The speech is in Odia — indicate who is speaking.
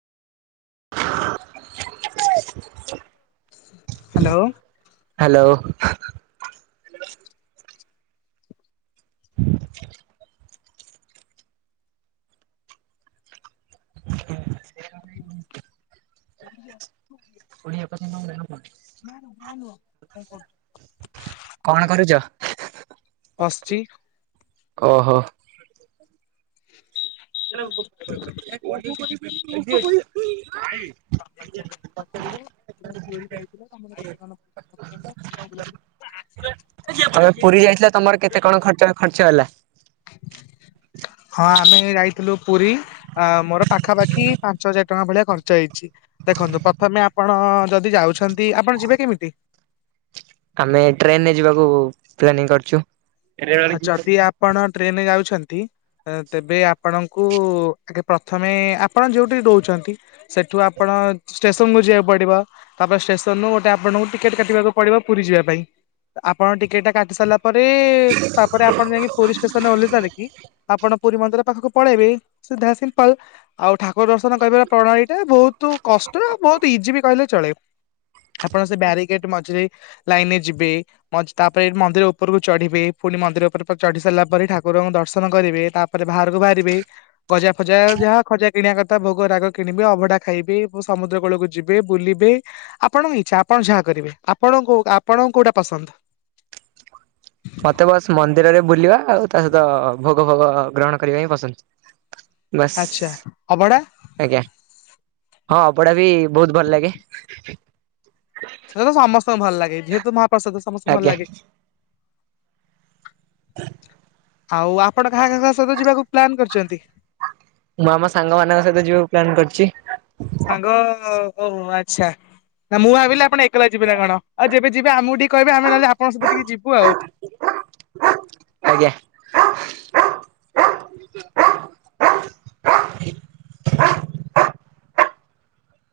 Speaker 1: [inaudible]
Speaker 2: ହାଲୋ।
Speaker 1: ହାଲୋ। [inaudible] [inaudible] କଣ କରୁଛ?
Speaker 2: [inaudible] ବସିଚି।
Speaker 1: ଓ ହ। [inaudible]
Speaker 2: [inaudible]
Speaker 1: ତମେ ପୁରୀ ଯାଇଥିଲ ତମର କେତେ କଣ ଖର୍ଚ୍ଚ- ଖର୍ଚ୍ଚ ହେଲା?
Speaker 2: ହଁ ଆମେ ଯାଇଥିଲୁ ପୁରୀ ଆ ମୋର ପାଖାପାଖି ପାଞ୍ଚ ହଜାର ଟଙ୍କା ଭଳିଆ ଖର୍ଚ୍ଚ ହେଇଚି। ଦେଖନ୍ତୁ ପ୍ରଥମେ ଆପଣ ଯଦି ଯାଉଛନ୍ତି ଆପଣ ଯିବେ କେମିତି?
Speaker 1: ଆମେ ଟ୍ରେନରେ ଯିବାକୁ ପ୍ଲାନିଂ କରିଚୁ।
Speaker 2: ଆଉ ଯଦି ଆପଣ ଟ୍ରେନରେ ଯାଉଛନ୍ତି ଅଁ ତେବେ ଆପଣଙ୍କୁ ପ୍ରଥମେ ଆପଣ ଯୋଉଠି ରୋହୁଉଛନ୍ତି ସେଠୁ ଆପଣ ଷ୍ଟେସନକୁୁ ଯିବାକୁ ପଡ଼ିବ। ତାପରେ ଷ୍ଟେସନ୍ ରୁ ଗୋଟେ ଆପଣଙ୍କୁ ଟିକେଟେ କାଟିବାକୁ ପଡ଼ିବ ପୁରୀ ଯିବା ପାଇଁ ଆପଣଙ୍କ ଟିକେଟ୍ ଟା କାଟି ସାରିଲା ପରେ ତାପରେ ଆପଣ ଯାଇକି ପୁରୀ ଷ୍ଟେସନ୍ ଓଲେଇ ସାରିକି ଆପଣ ପୁରୀ ମନ୍ଦିର ପାଖକୁ ପଳେଇବି ସିଧା ସିମ୍ପଲ୍ ଆଉ ଠାକୁର ଦର୍ଶନ କରିବାର ପ୍ରଣାଳୀ ଏଇଟା ବହୁତ୍ କଷ୍ଟ ବହୁତ୍ ଇଜିବି କହିଲେ ଚଳେ। ଆପଣ ସେ ବ୍ୟାରିଗେଟ୍ ମଝିରେ ଲାଇନିରେ ଯିବେ ମଝି ତାପରେ ଏ ମନ୍ଦିର ଉପରକୁ ଚଢ଼ିବେ ପୁଣି ମନ୍ଦିର ଉପରେ ପଟେ ଚଢିସାରିଲା ପରେ ଠାକୁରଙ୍କୁ ଦର୍ଶନ କରିବେ ତାପରେ ବାହାରକୁ ବାହାରିବେ ଗଜା ଫଜା ଯାହା ଖଜା କିଣିବା କଥା ଭୋଗ ରାଗ କିଣିବେ ଅଭଢା ଖାଇବି ସମୁଦ୍ର କୂଳକୁ ଯିବେ ବୁଲିବେ ଆପଣଙ୍କ ଇଛା ଆପଣ ଯାହା କରିବେ ଆପଣଙ୍କୁ ଆପଣଙ୍କୁ କୋଉଟା ପସନ୍ଦ? [inaudible]
Speaker 1: ମତେ ବାସ୍ ମନ୍ଦିରରେ ବୁଲିବା ଆଉ ତାସହିତ ଭୋଗ ଭୋଗ ଗ୍ରହଣ କରିବା ହିଁ ପସନ୍ଦ। ବାସ୍
Speaker 2: ଆଚ୍ଛା ଅବଢ଼ା?
Speaker 1: ଆଜ୍ଞା ହଁ ଅବଢ଼ା ବି ବହୁତ୍ ଭଲ ଲାଗେ।
Speaker 2: ସେଟାତ ସମସ୍ତଙ୍କୁ ଭଲ ଲାଗେ ଯେହେତୁ ମହାପ୍ରସାଦ ସମସ୍ତଙ୍କୁ ଭଲ
Speaker 1: ଆଜ୍ଞା।
Speaker 2: ଲାଗେ। ଆଉ ଆପଣ କାହା କାହା କାହା ସହିତ ଯିବାକୁ ପ୍ଲାନ୍ କରିଚନ୍ତି?
Speaker 1: ମୁଁ ଆମ ସାଙ୍ଗ ମାନଙ୍କ ସହିତ ଯିବାକୁ ପ୍ଲାନ୍ କରିଚି।
Speaker 2: ଓ ହଉ ଆଛା। ନା ମୁଁ ଭାବିଲି ଆପଣ ଏକେଲା ଯିବେନା କଣ ଆଉ ଯେବେ ଯିବ ଆମକୁ ଟିକେ କହିବେ ଆମେ ନେହେଲେ ଆପଙ୍କ ସହିତ ଟିକେ ଯିବୁ ଆଉ?
Speaker 1: ଆଜ୍ଞା।